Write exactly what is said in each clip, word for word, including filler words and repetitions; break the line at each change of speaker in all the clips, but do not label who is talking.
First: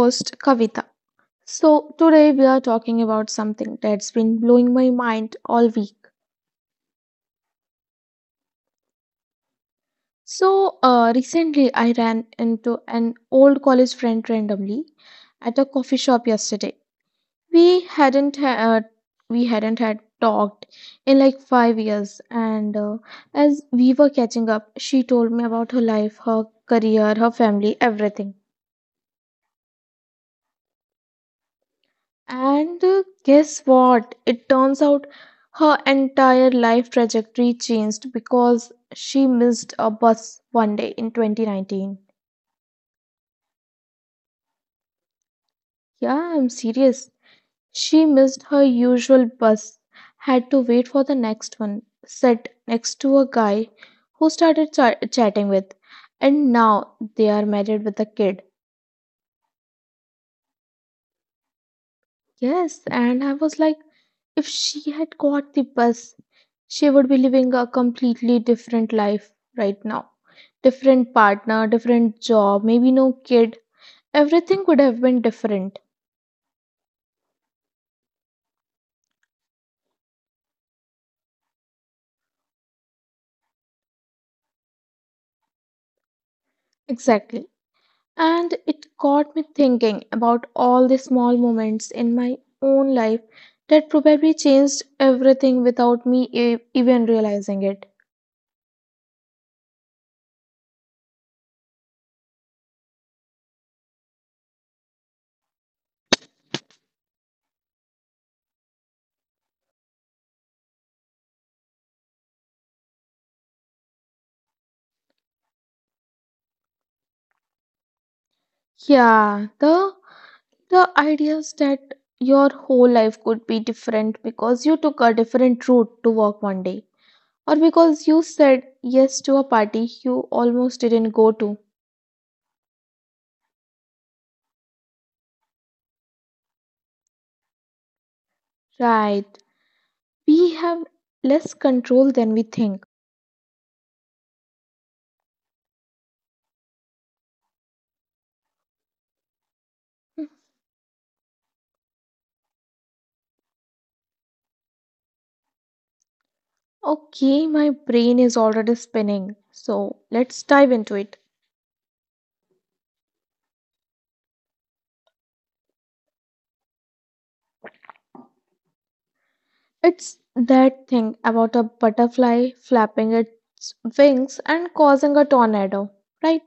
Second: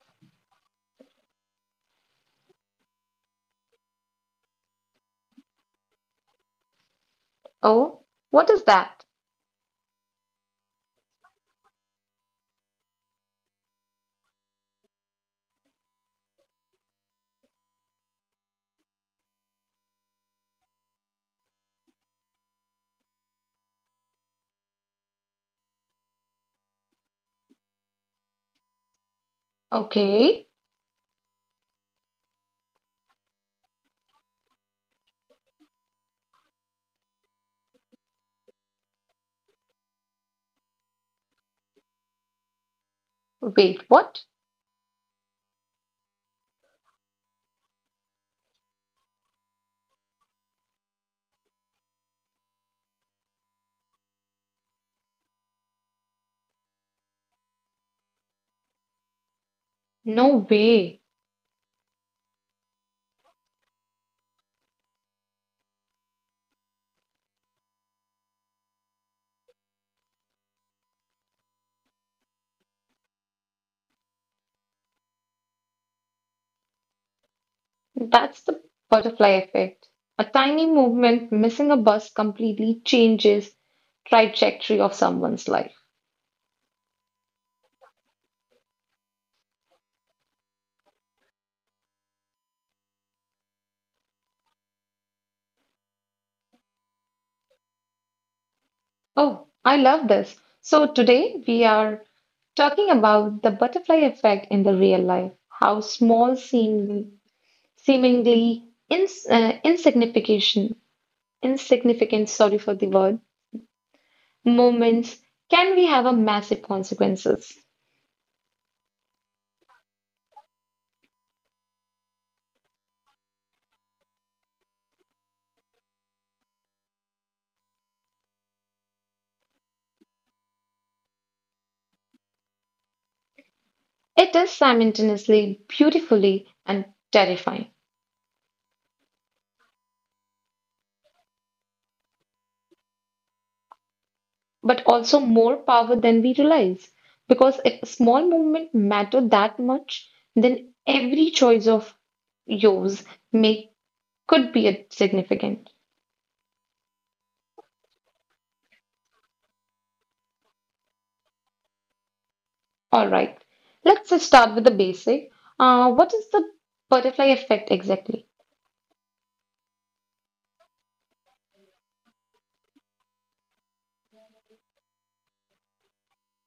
host, Kavita. So today we are talking about something that's been blowing my mind all week.
Oh, what is that?
So, uh, recently I ran into an old college friend randomly at a coffee shop yesterday. We hadn't had we hadn't had talked in like five years, and uh, as we were catching up, she told me about her life, her career, her family, everything.
Okay,
And uh, guess what? It turns out her entire life trajectory changed because she missed a bus one day in twenty nineteen.
wait, what?
Yeah, I'm serious. She missed her usual bus, had to wait for the next one, sat next to a guy who started cha- chatting with, and now they are married with a kid.
No way.
Yes, and I was like, if she had caught the bus, she would be living a completely different life right now. Different partner, different job, maybe no kid. Everything would have been different.
That's the butterfly effect. A tiny movement missing a bus completely changes trajectory of someone's life.
Exactly. And it got me thinking about all the small moments in my own life that probably changed everything without me e- even realizing it.
Oh, I love this. So today we are talking about the butterfly effect in the real life, how small seem, seemingly ins uh, insignificant insignificant, sorry for the word, moments can we have a massive consequences.
Yeah, the the ideas that your whole life could be different because you took a different route to work one day, or because you said yes to a party you almost didn't go to.
It is simultaneously beautifully and terrifying,
Right. We have less control than we think.
but also more power than we realize. Because if a small movement matter that much,
Hmm.
then every choice of yours may could be a significant.
Okay, my brain is already spinning. So let's dive into it.
All right, let's just start with the basic. Uh, what is the butterfly effect exactly?
It's that thing about a butterfly flapping its wings and causing a tornado, right?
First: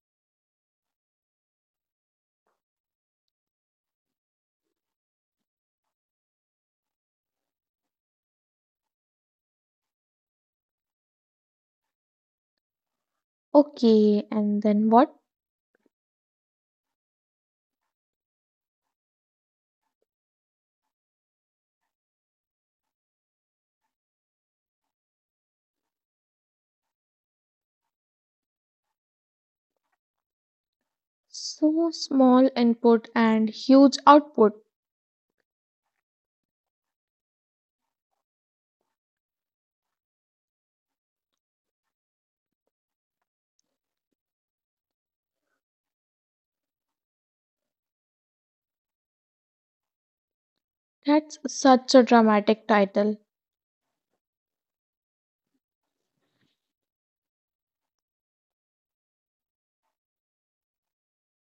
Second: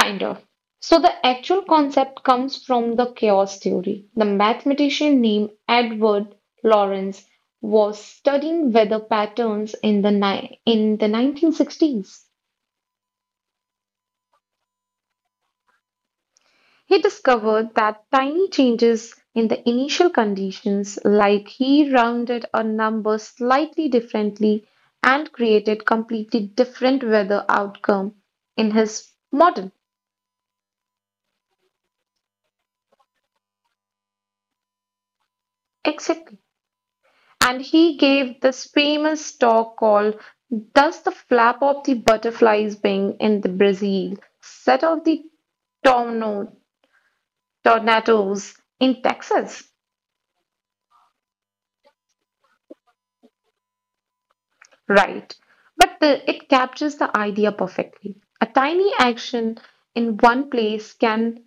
Kind of. So the actual concept comes from the chaos theory. The mathematician named Edward Lawrence was studying weather patterns in the ni- in the nineteen sixties.
Okay, and then what?
He discovered that tiny changes in the initial conditions, like he rounded a number slightly differently and created completely different weather outcome in his model.
So small input and huge output.
Exactly. And he gave this famous talk called Does the Flap of the Butterfly's Wing in the Brazil Set Off the Torno- Tornadoes in Texas?
That's such a dramatic title.
Right. But the, it captures the idea perfectly. A tiny action in one place can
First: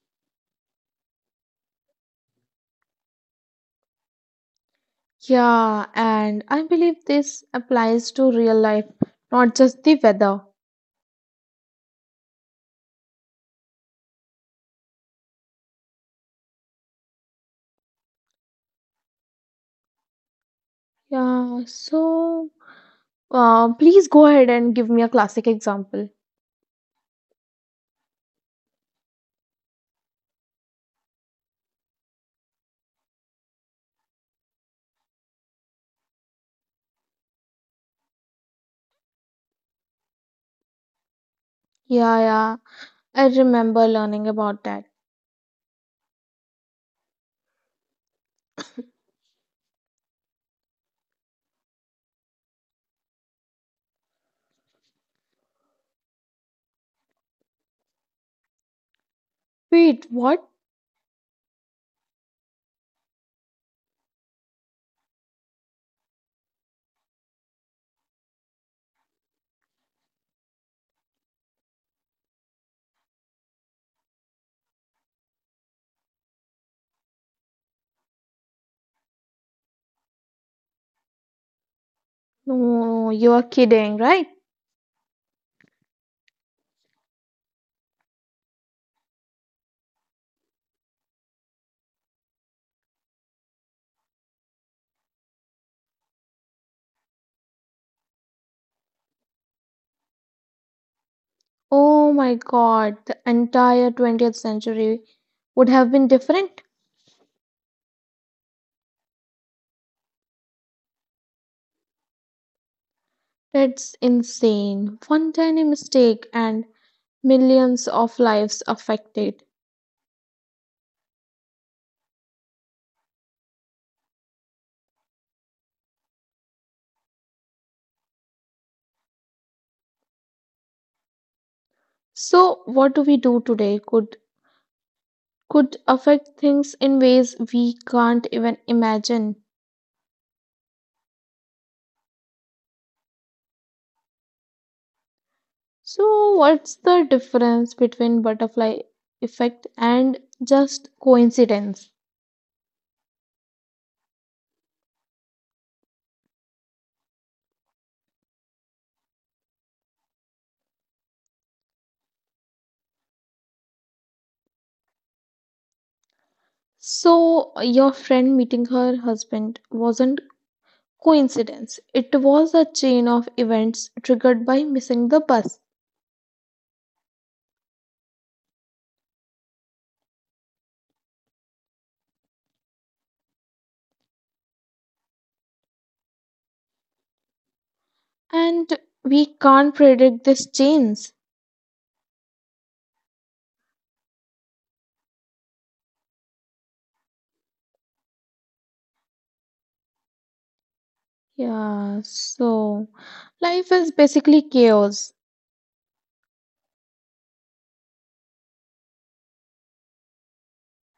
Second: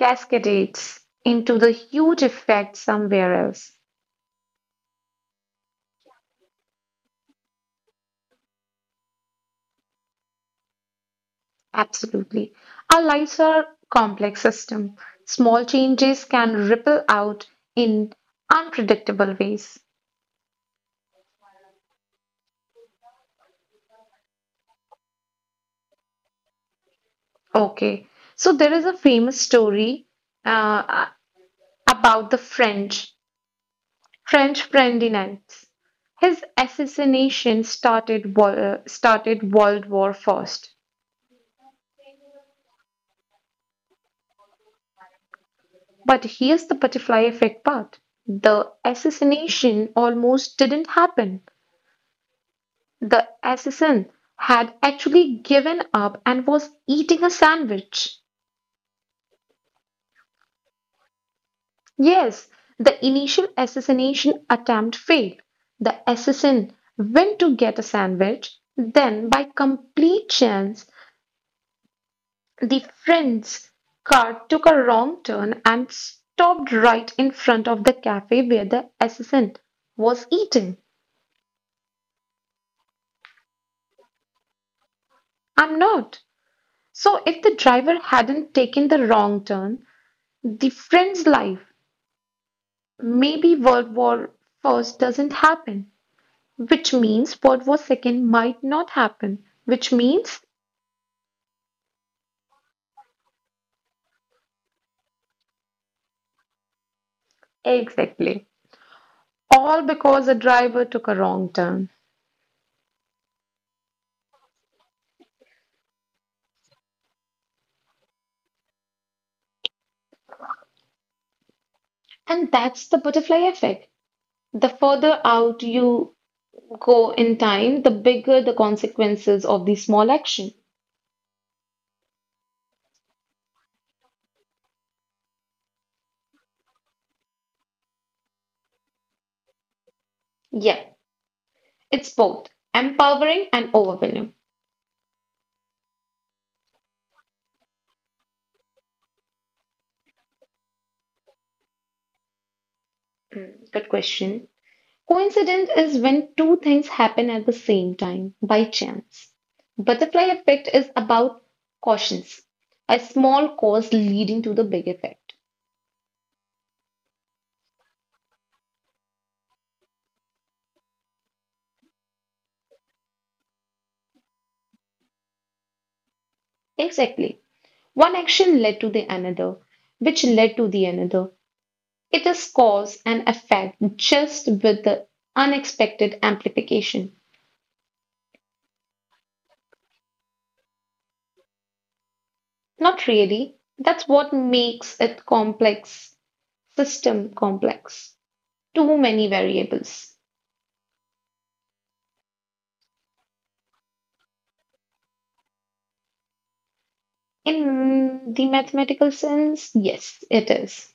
cascade into the huge effect somewhere else.
Yeah, and I believe this applies to real life, not just the weather.
Absolutely. Our lives are complex system. Small changes can ripple out in unpredictable ways.
Yeah, so, uh, please go ahead and give me a classic example.
Okay. So there is a famous story uh, about the French, French Ferdinand. His assassination started wo- uh, started World War First.
Yeah, yeah, I remember learning about that.
But here's the butterfly effect part. The assassination almost didn't happen. The assassin had actually given up and was eating a sandwich.
Wait, what?
Yes, the initial assassination attempt failed. The assassin went to get a sandwich. Then, by complete chance, the friend's car took a wrong turn and stopped right in front of the cafe where the assassin was eating.
No, you are kidding, right?
I'm not. So, if the driver hadn't taken the wrong turn, the friend's life. Maybe World War First doesn't happen, which means World War Second might not happen, which means
Oh my God, the entire twentieth century would have been different.
exactly. All because a driver took a wrong turn.
That's insane. One tiny mistake and millions of lives affected.
And that's the butterfly effect. The further out you go in time, the bigger the consequences of the small action.
So what do we do today? Could could affect things in ways we can't even imagine.
Yeah, it's both empowering and overwhelming.
So what's the difference between butterfly effect and just coincidence?
Hmm, good question. Coincidence is when two things happen at the same time by chance. Butterfly effect is about cautions, a small cause leading to the big effect.
So your friend meeting her husband wasn't coincidence. It was a chain of events triggered by missing the bus.
Exactly. One action led to the another, which led to the another. It is cause and effect just with the unexpected amplification.
And we can't predict these chains.
Not really. That's what makes it complex, system complex. Too many variables.
Yeah, so life is basically chaos.
In the mathematical sense, yes, it is.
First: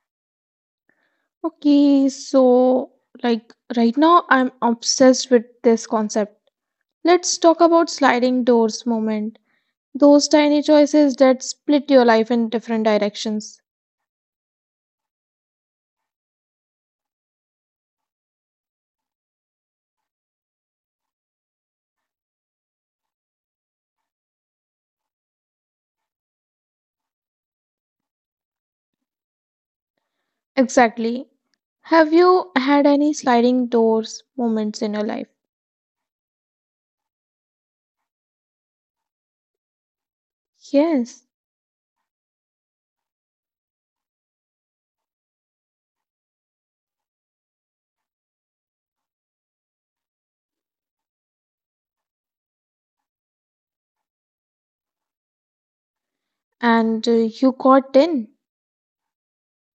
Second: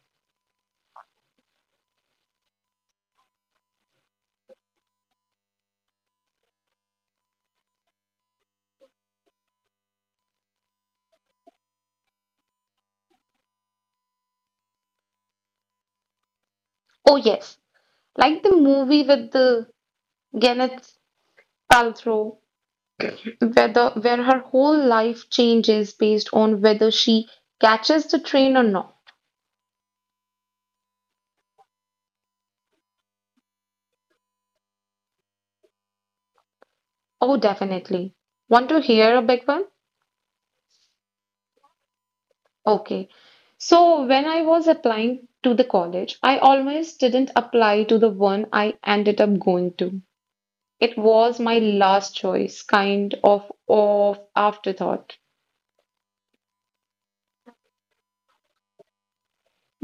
Okay, so, like, right now I'm obsessed with this concept. Let's talk about sliding doors moment. Those tiny choices that split your life in different directions.
Oh, yes. Like the movie with the Gwyneth Paltrow, where, the, where her whole life changes based on whether she catches the train or not.
Exactly. Have you had any sliding doors moments in your life?
Oh, definitely. Want to hear a big one?
Yes.
Okay. So, when I was applying to the college, I almost didn't apply to the one I ended up going to. It was my last choice, kind of of afterthought.
And uh, you got in.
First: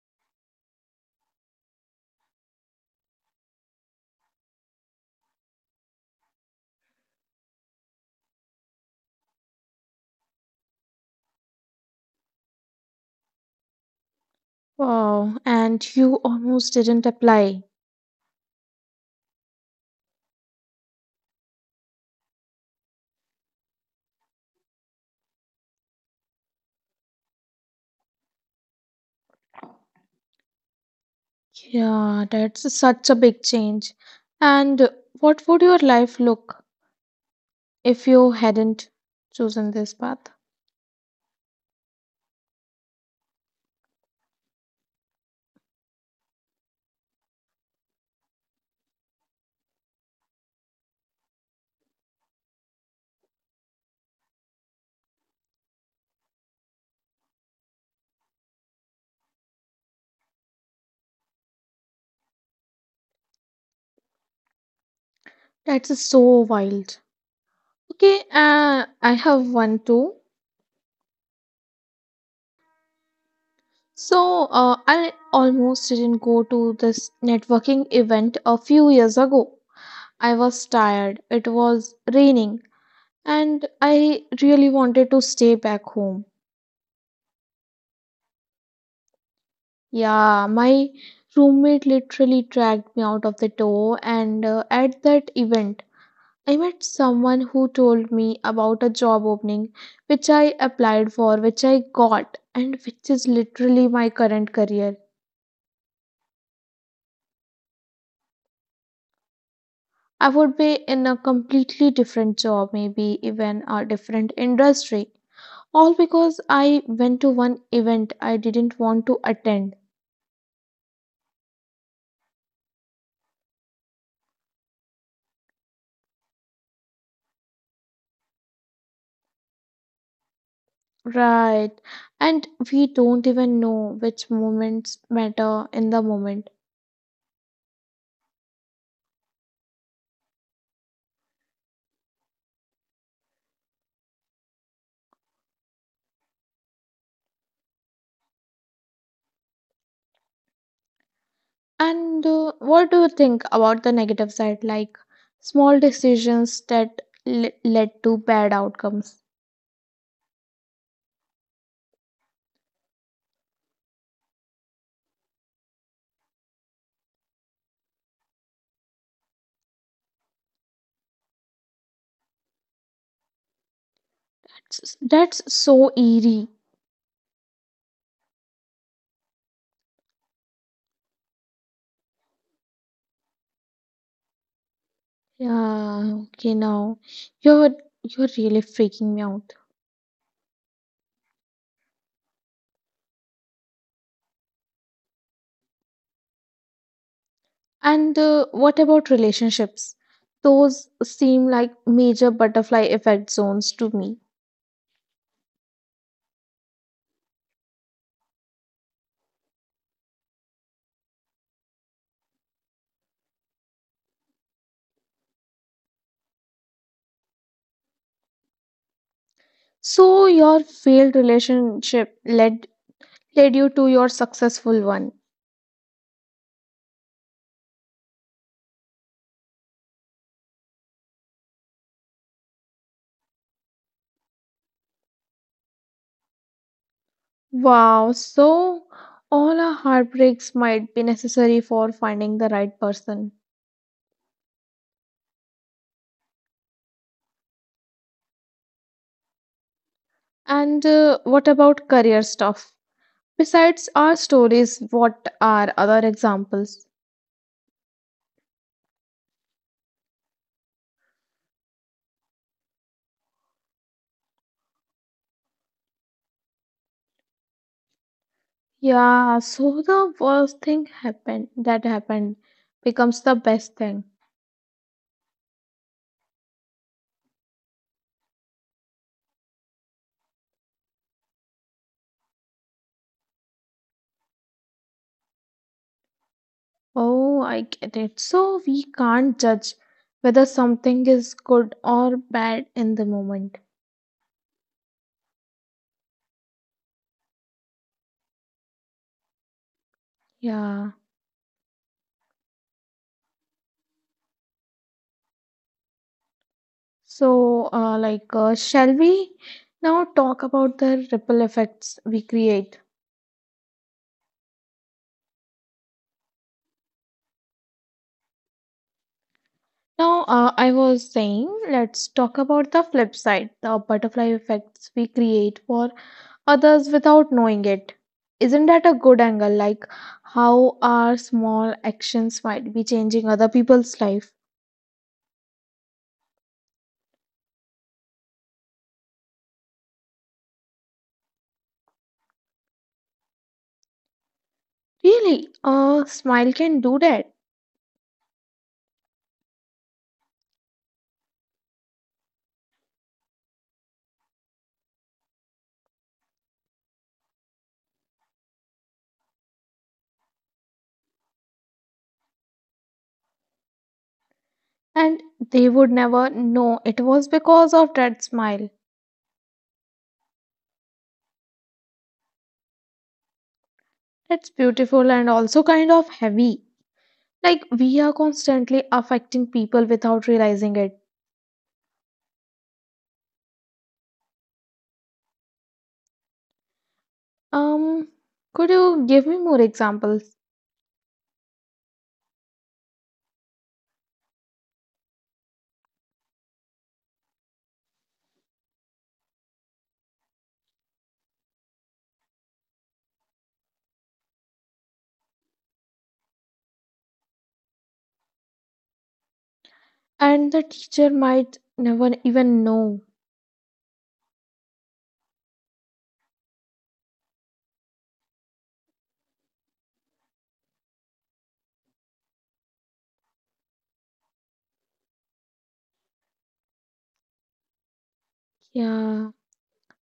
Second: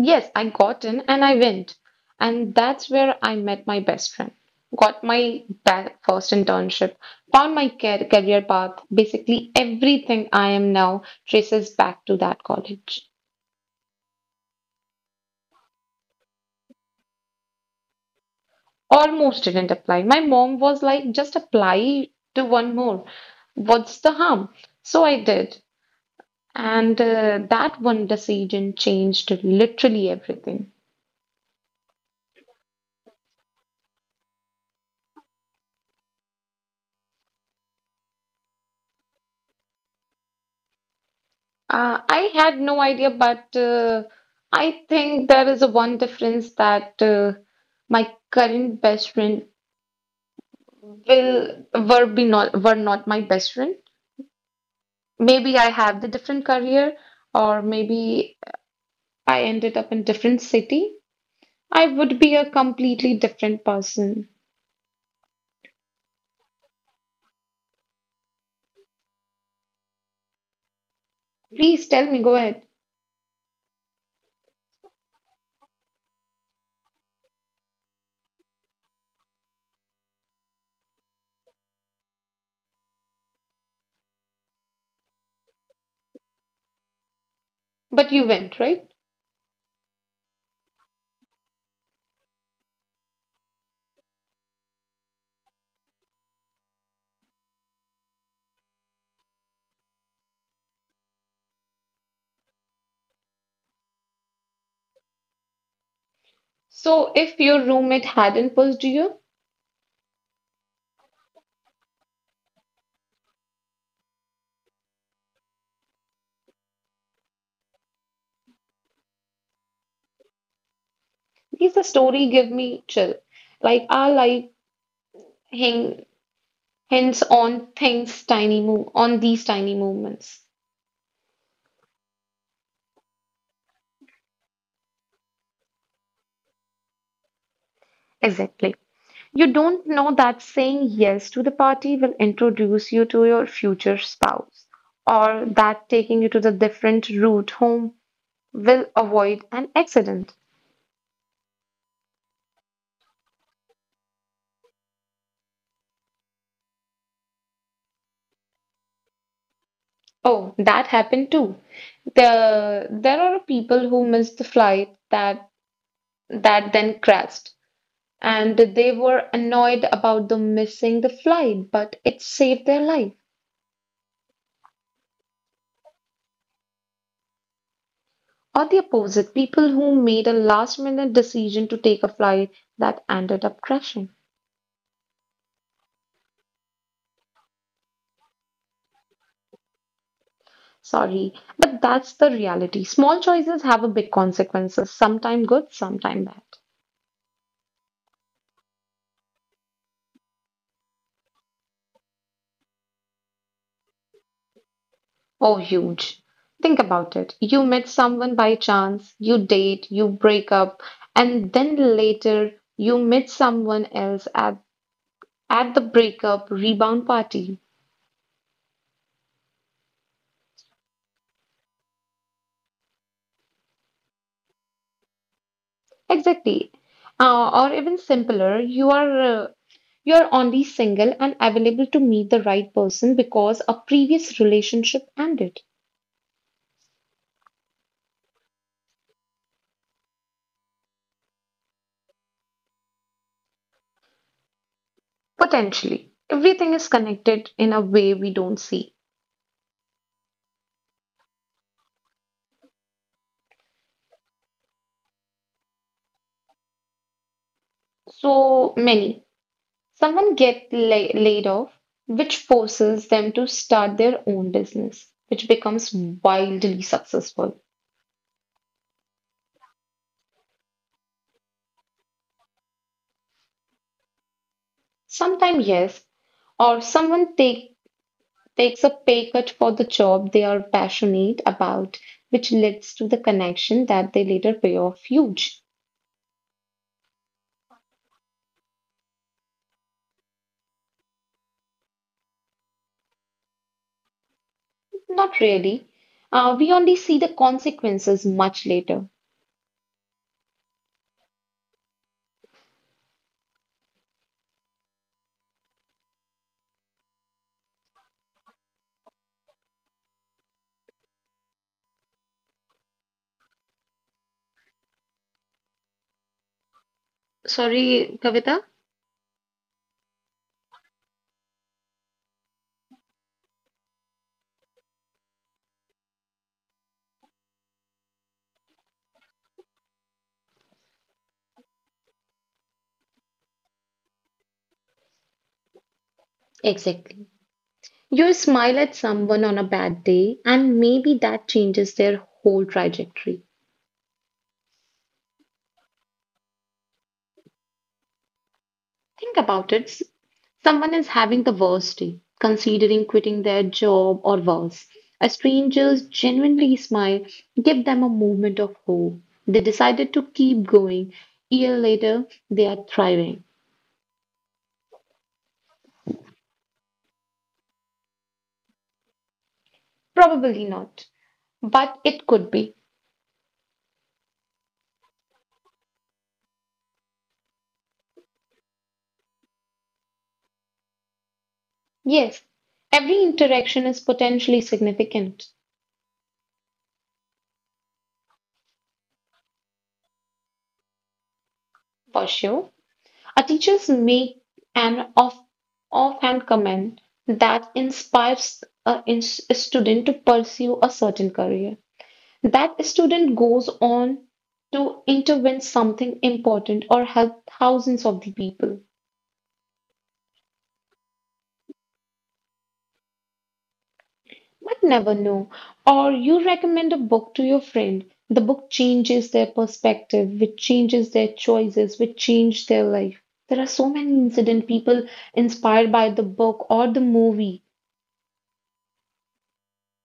Yes, I got in and I went. And that's where I met my best friend. Got my ba- first internship, found my car- career path. Basically, everything I am now traces back to that college.
Wow. And you almost didn't apply.
Almost didn't apply. My mom was like, just apply to one more. What's the harm? So I did. And uh, that one decision changed literally everything.
Yeah, that's such a big change. And what would your life look if you hadn't chosen this path?
Uh, I had no idea, but uh, I think there is a one difference that uh, my current best friend will were be not were not my best friend. Maybe I have the different career, or maybe I ended up in different city. I would be a completely different person.
That's so wild. Okay, uh, I have one too.
Please tell me, go ahead.
So uh, I almost didn't go to this networking event a few years ago. I was tired, it was raining, and I really wanted to stay back home.
But you went, right?
Yeah, my roommate literally dragged me out of the door, and uh, at that event, I met someone who told me about a job opening which I applied for, which I got, and which is literally my current career.
So if your roommate hadn't pushed you,
I would be in a completely different job, maybe even a different industry, all because I went to one event I didn't want to attend.
please the story give me chill. Like I'll like hang. Hence, on things tiny move on these tiny movements.
Right. And we don't even know which moments matter in the moment.
Exactly. You don't know that saying yes to the party will introduce you to your future spouse, or that taking you to the different route home will avoid an accident.
And uh, what do you think about the negative side, like small decisions that le- led to bad outcomes?
Oh, that happened too. The there are people who missed the flight that that then crashed, and they were annoyed about the missing the flight, but it saved their life.
S- That's so eerie.
Or the opposite, people who made a last minute decision to take a flight that ended up crashing.
Yeah, okay, now you're you're really freaking me out.
Sorry, but that's the reality. Small choices have a big consequences, sometime good, sometime bad.
And uh, what about relationships? Those seem like major butterfly effect zones to me.
Oh, huge. Think about it. You met someone by chance, you date, you break up, and then later you meet someone else at, at the breakup rebound party.
So your failed relationship led led you to your successful one.
Exactly. Uh, or even simpler, you are uh, you're only single and available to meet the right person because a previous relationship ended.
Wow, so all our heartbreaks might be necessary for finding the right person.
Potentially. Everything is connected in a way we don't see.
And uh, what about career stuff? Besides our stories, what are other examples?
So many. Someone get la- laid off, which forces them to start their own business, which becomes wildly successful.
Yeah, so the worst thing happened that happened becomes the best thing.
Sometimes yes, or someone take, takes a pay cut for the job they are passionate about, which leads to the connection that they later pay off huge.
Oh, I get it. So we can't judge whether something is good or bad in the moment.
Not really. Uh, we only see the consequences much later.
Yeah. So, uh, like, uh, shall we now talk about the ripple effects we create?
Sorry, Kavita.
Now, uh, I was saying, let's talk about the flip side, the butterfly effects we create for others without knowing it. Isn't that a good angle? Like, how our small actions might be changing other people's life?
Exactly. You smile at someone on a bad day, and maybe that changes their whole trajectory.
Really, a smile can do that,
Think about it. S- Someone is having the worst day, considering quitting their job or worse. A stranger's genuinely smile give them a moment of hope. They decided to keep going. A year later, they are thriving.
and they would never know it was because of that smile.
Probably not, but it could be.
It's beautiful and also kind of heavy. Like we are constantly affecting people without realizing it.
Yes, every interaction is potentially significant.
Um, could you give me more examples?
For sure, our teachers make an off offhand comment that inspires a, in- a student to pursue a certain career. That student goes on to intervene something important or help thousands of the people.
And the teacher might never even know.
But never know. Or you recommend a book to your friend. The book changes their perspective, which changes their choices, which change their life. There are so many incident people inspired by the book or the movie
Yeah.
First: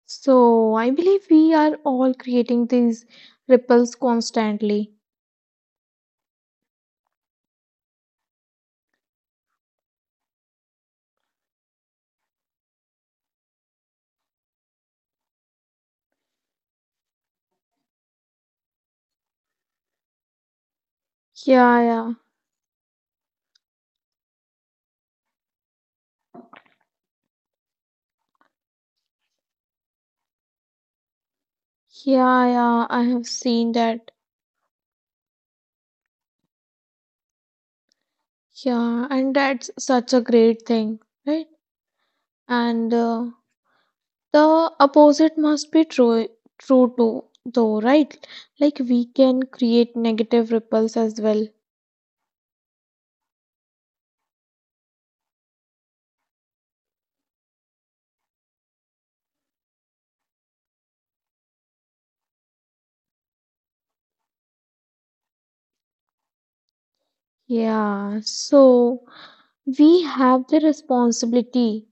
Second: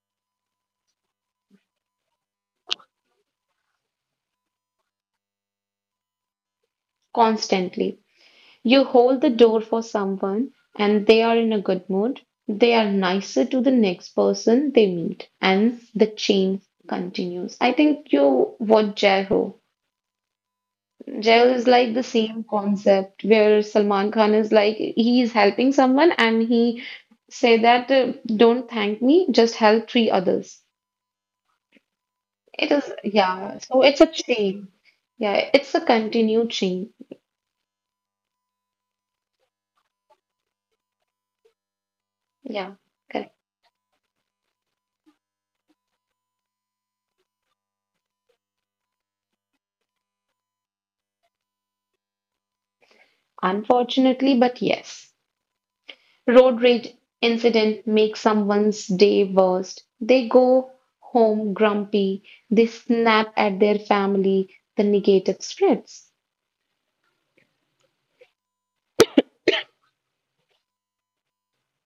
So I believe we are all creating these ripples constantly.
constantly. You hold the door for someone and they are in a good mood. They are nicer to the next person they meet, and the chain continues. I think you watch Jaiho. Jail is
Yeah,
like the
yeah.
same concept where Salman Khan is like he is helping someone and he say that uh, don't thank me, just help three others.
Yeah,
It
yeah.
is
I have
yeah,
seen
so it's a
that.
chain. Yeah, it's a continued chain.
Yeah, and that's such a great thing, right?
Yeah,
And uh,
correct.
the opposite must be true true too though, right? Like we can create negative ripples as well.
Unfortunately, but yes. Road rage incident makes someone's day worst. They go home grumpy, they snap at their family, the negative spreads.
Yeah, so we have the responsibility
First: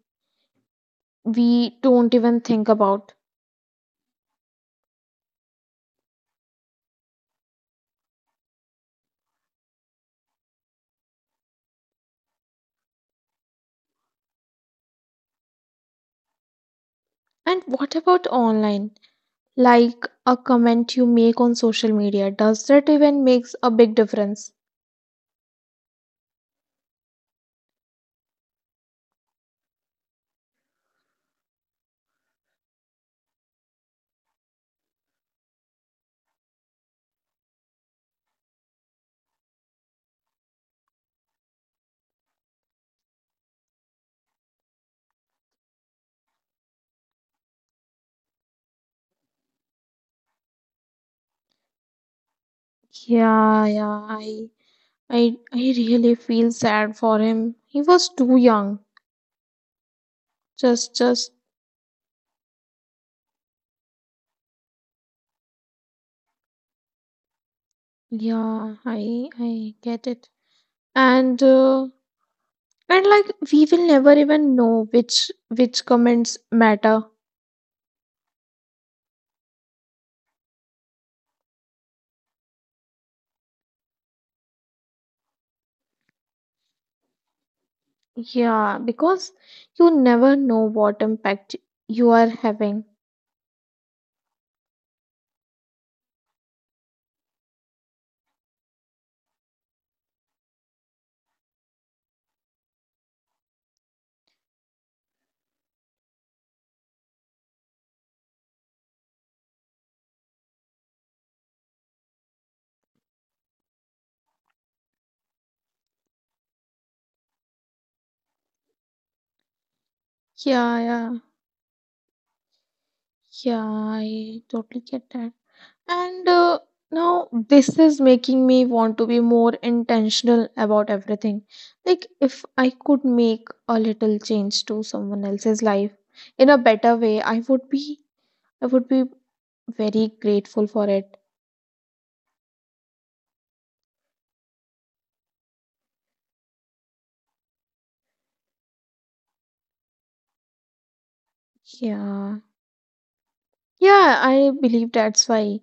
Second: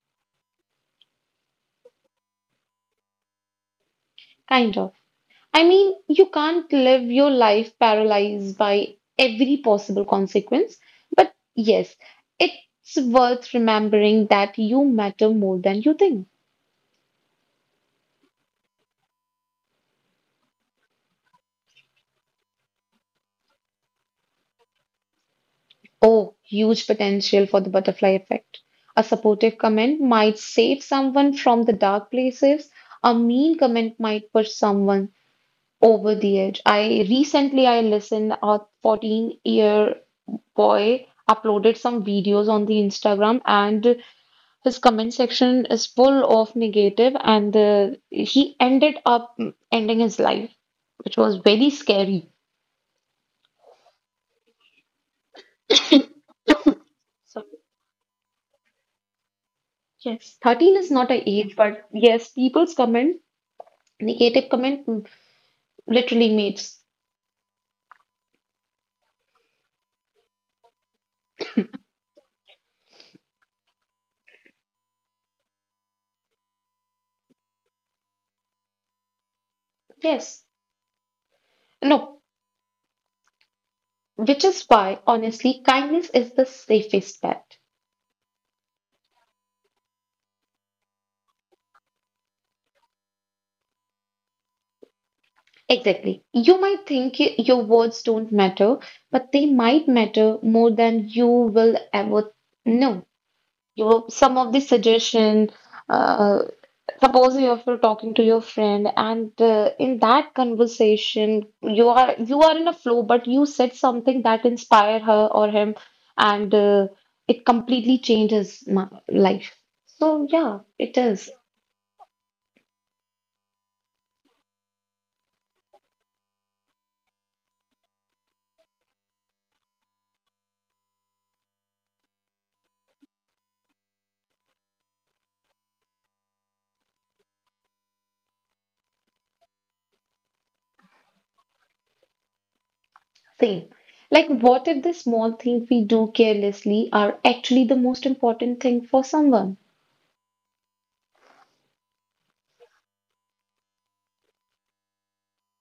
we don't even think about.
Kind of. I mean, you can't live your life paralyzed by every possible consequence, but yes, it's worth remembering that you matter more than you think.
And what about online? Like a comment you make on social media, does that even makes a big difference?
Oh, huge potential for the butterfly effect. A supportive comment might save someone from the dark places. A mean comment might push someone over the edge. I recently I listened a fourteen year boy uploaded some videos on the Instagram and his comment section is full of negative, and the, he ended up ending his life, which was very scary.
Yeah, yeah, I I I really feel sad for
So
him. He was too young.
yes. thirteen is
Just
not a
just
age, but yes, people's comment, negative comment, mm, literally means
yeah, I I get it. And uh, and like we will never even know which which comments matter.
yes. No, which is why, honestly, kindness is the safest bet.
Yeah, because you never know what impact you are having.
Exactly. You might think y- your words don't matter, but they might matter more than you will ever know. You some of the suggestion uh, suppose you are talking to your friend and uh, in that conversation you are you are in a flow but you said something that inspired her or him and uh, it completely changes my life, so yeah
Yeah,
it
yeah.
is
Yeah, I totally get that. And uh, now this is making me want to be more intentional about everything. Like if I could make a little change to someone else's life in a better way, I would be I would be very grateful for it.
same. Like what if the small thing we do carelessly are actually the most important thing for someone?
Yeah. Yeah, I believe that's why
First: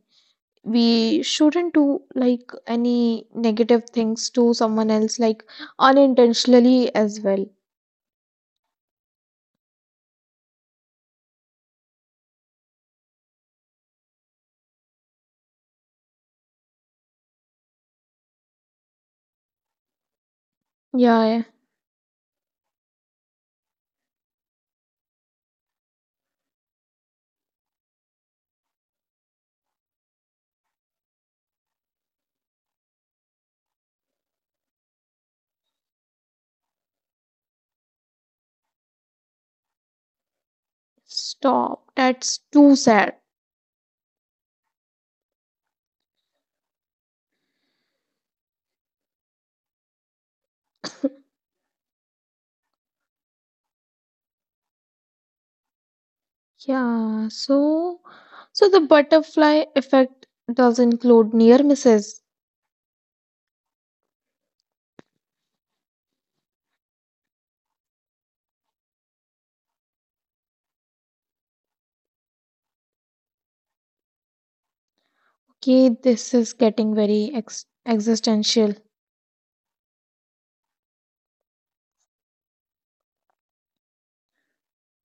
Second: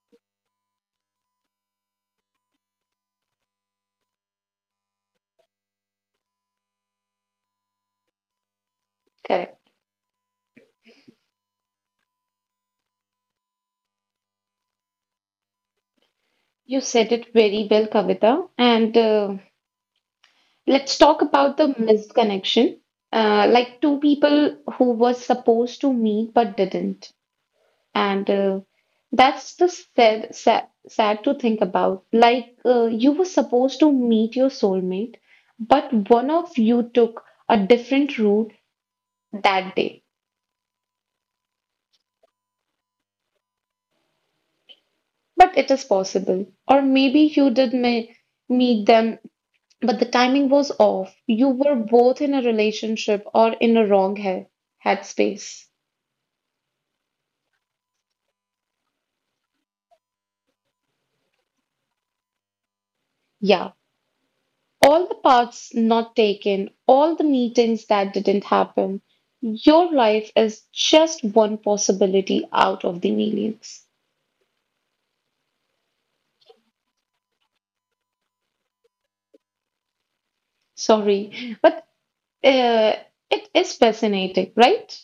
we shouldn't do like any negative things to someone else, like unintentionally as well.
Correct. You said it very well, Kavita. And uh, let's talk
Yeah, yeah.
about the missed connection, uh, like two people who were supposed to meet but didn't. And uh, that's the sad, sad, sad to think about. Like uh, you were supposed to meet your soulmate, but one of you took a different route that day.
Stop. That's too sad.
But it is possible. Or maybe you did me meet them, but the timing was off. You were both in a relationship or in a wrong he- headspace.
Yeah, so so the butterfly effect does include near misses.
Yeah. All the paths not taken, all the meetings that didn't happen. Your life is just one possibility out of the millions.
Okay, this is getting very ex existential.
Sorry, but uh, it is fascinating, right?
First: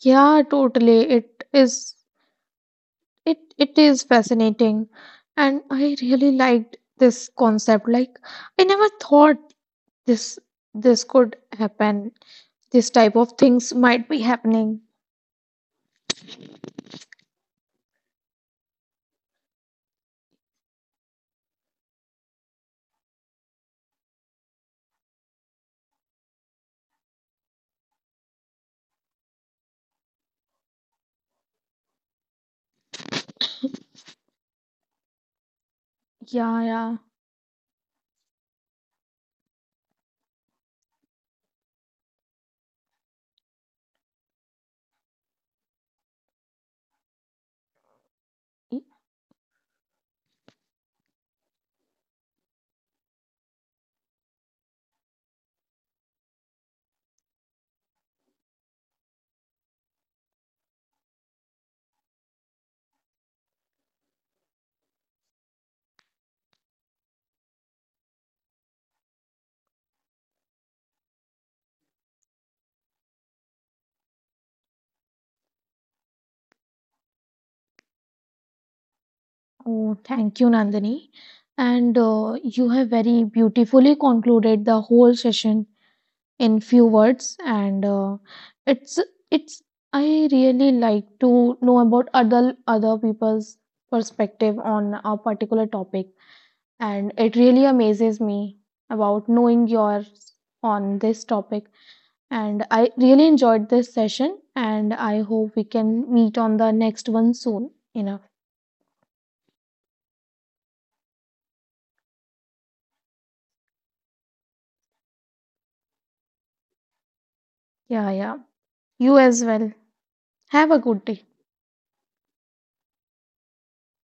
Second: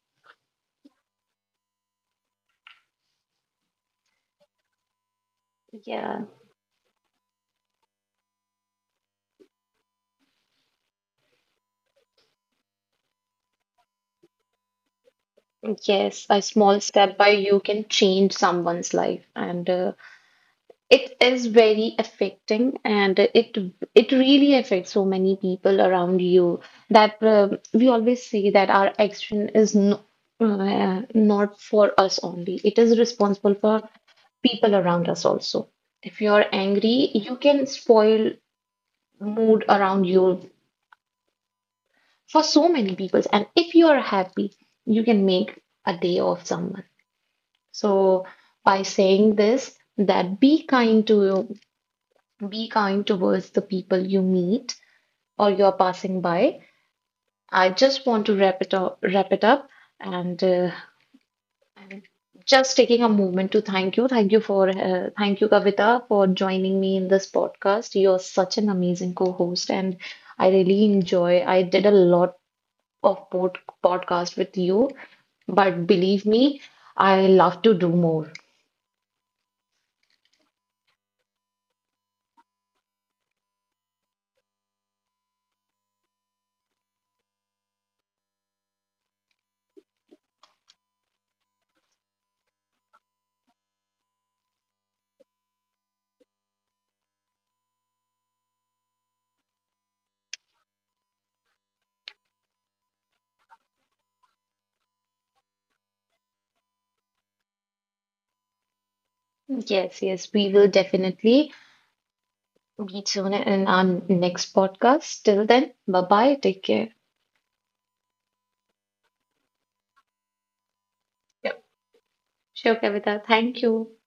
Yeah, totally. It is It it is fascinating, and I
Yeah,
really liked this concept. Like I never thought this this could happen. This type of things might be happening.
yes, a small step by you can change someone's life. And uh, it is very affecting and it it really affects so many people around you that um we always say that our action is no, uh, not for us only. It is responsible for people around us also. If you're
Yeah,
angry,
yeah.
you can spoil mood around you for so many people. And if you're happy, you can make a day of someone. So
Y-
by saying this, that be kind to. Be kind towards the people you meet or you're passing by. I just want to wrap it up, wrap it up, and uh, I'm just taking a moment to thank you, thank you for, uh, thank you, Kavita, for joining me in this podcast. You're such an amazing co-host, and I really enjoy. I did a lot of pod podcast with you, but believe me, I love to do more.
Oh, thank you, Nandini. And uh, you have very beautifully concluded the whole session in few words, and uh, it's it's. I really like to know about other other people's perspective on a particular topic, and it really amazes me about knowing yours on this topic, and I really enjoyed this session, and I hope we can meet on the next one soon enough.
Yes, yes, we will definitely. Be tune in on next podcast. Till then, bye bye. Take care.
Yeah, yeah, you as well. Have a good day.
Yep. Sure, Kavita. Thank you.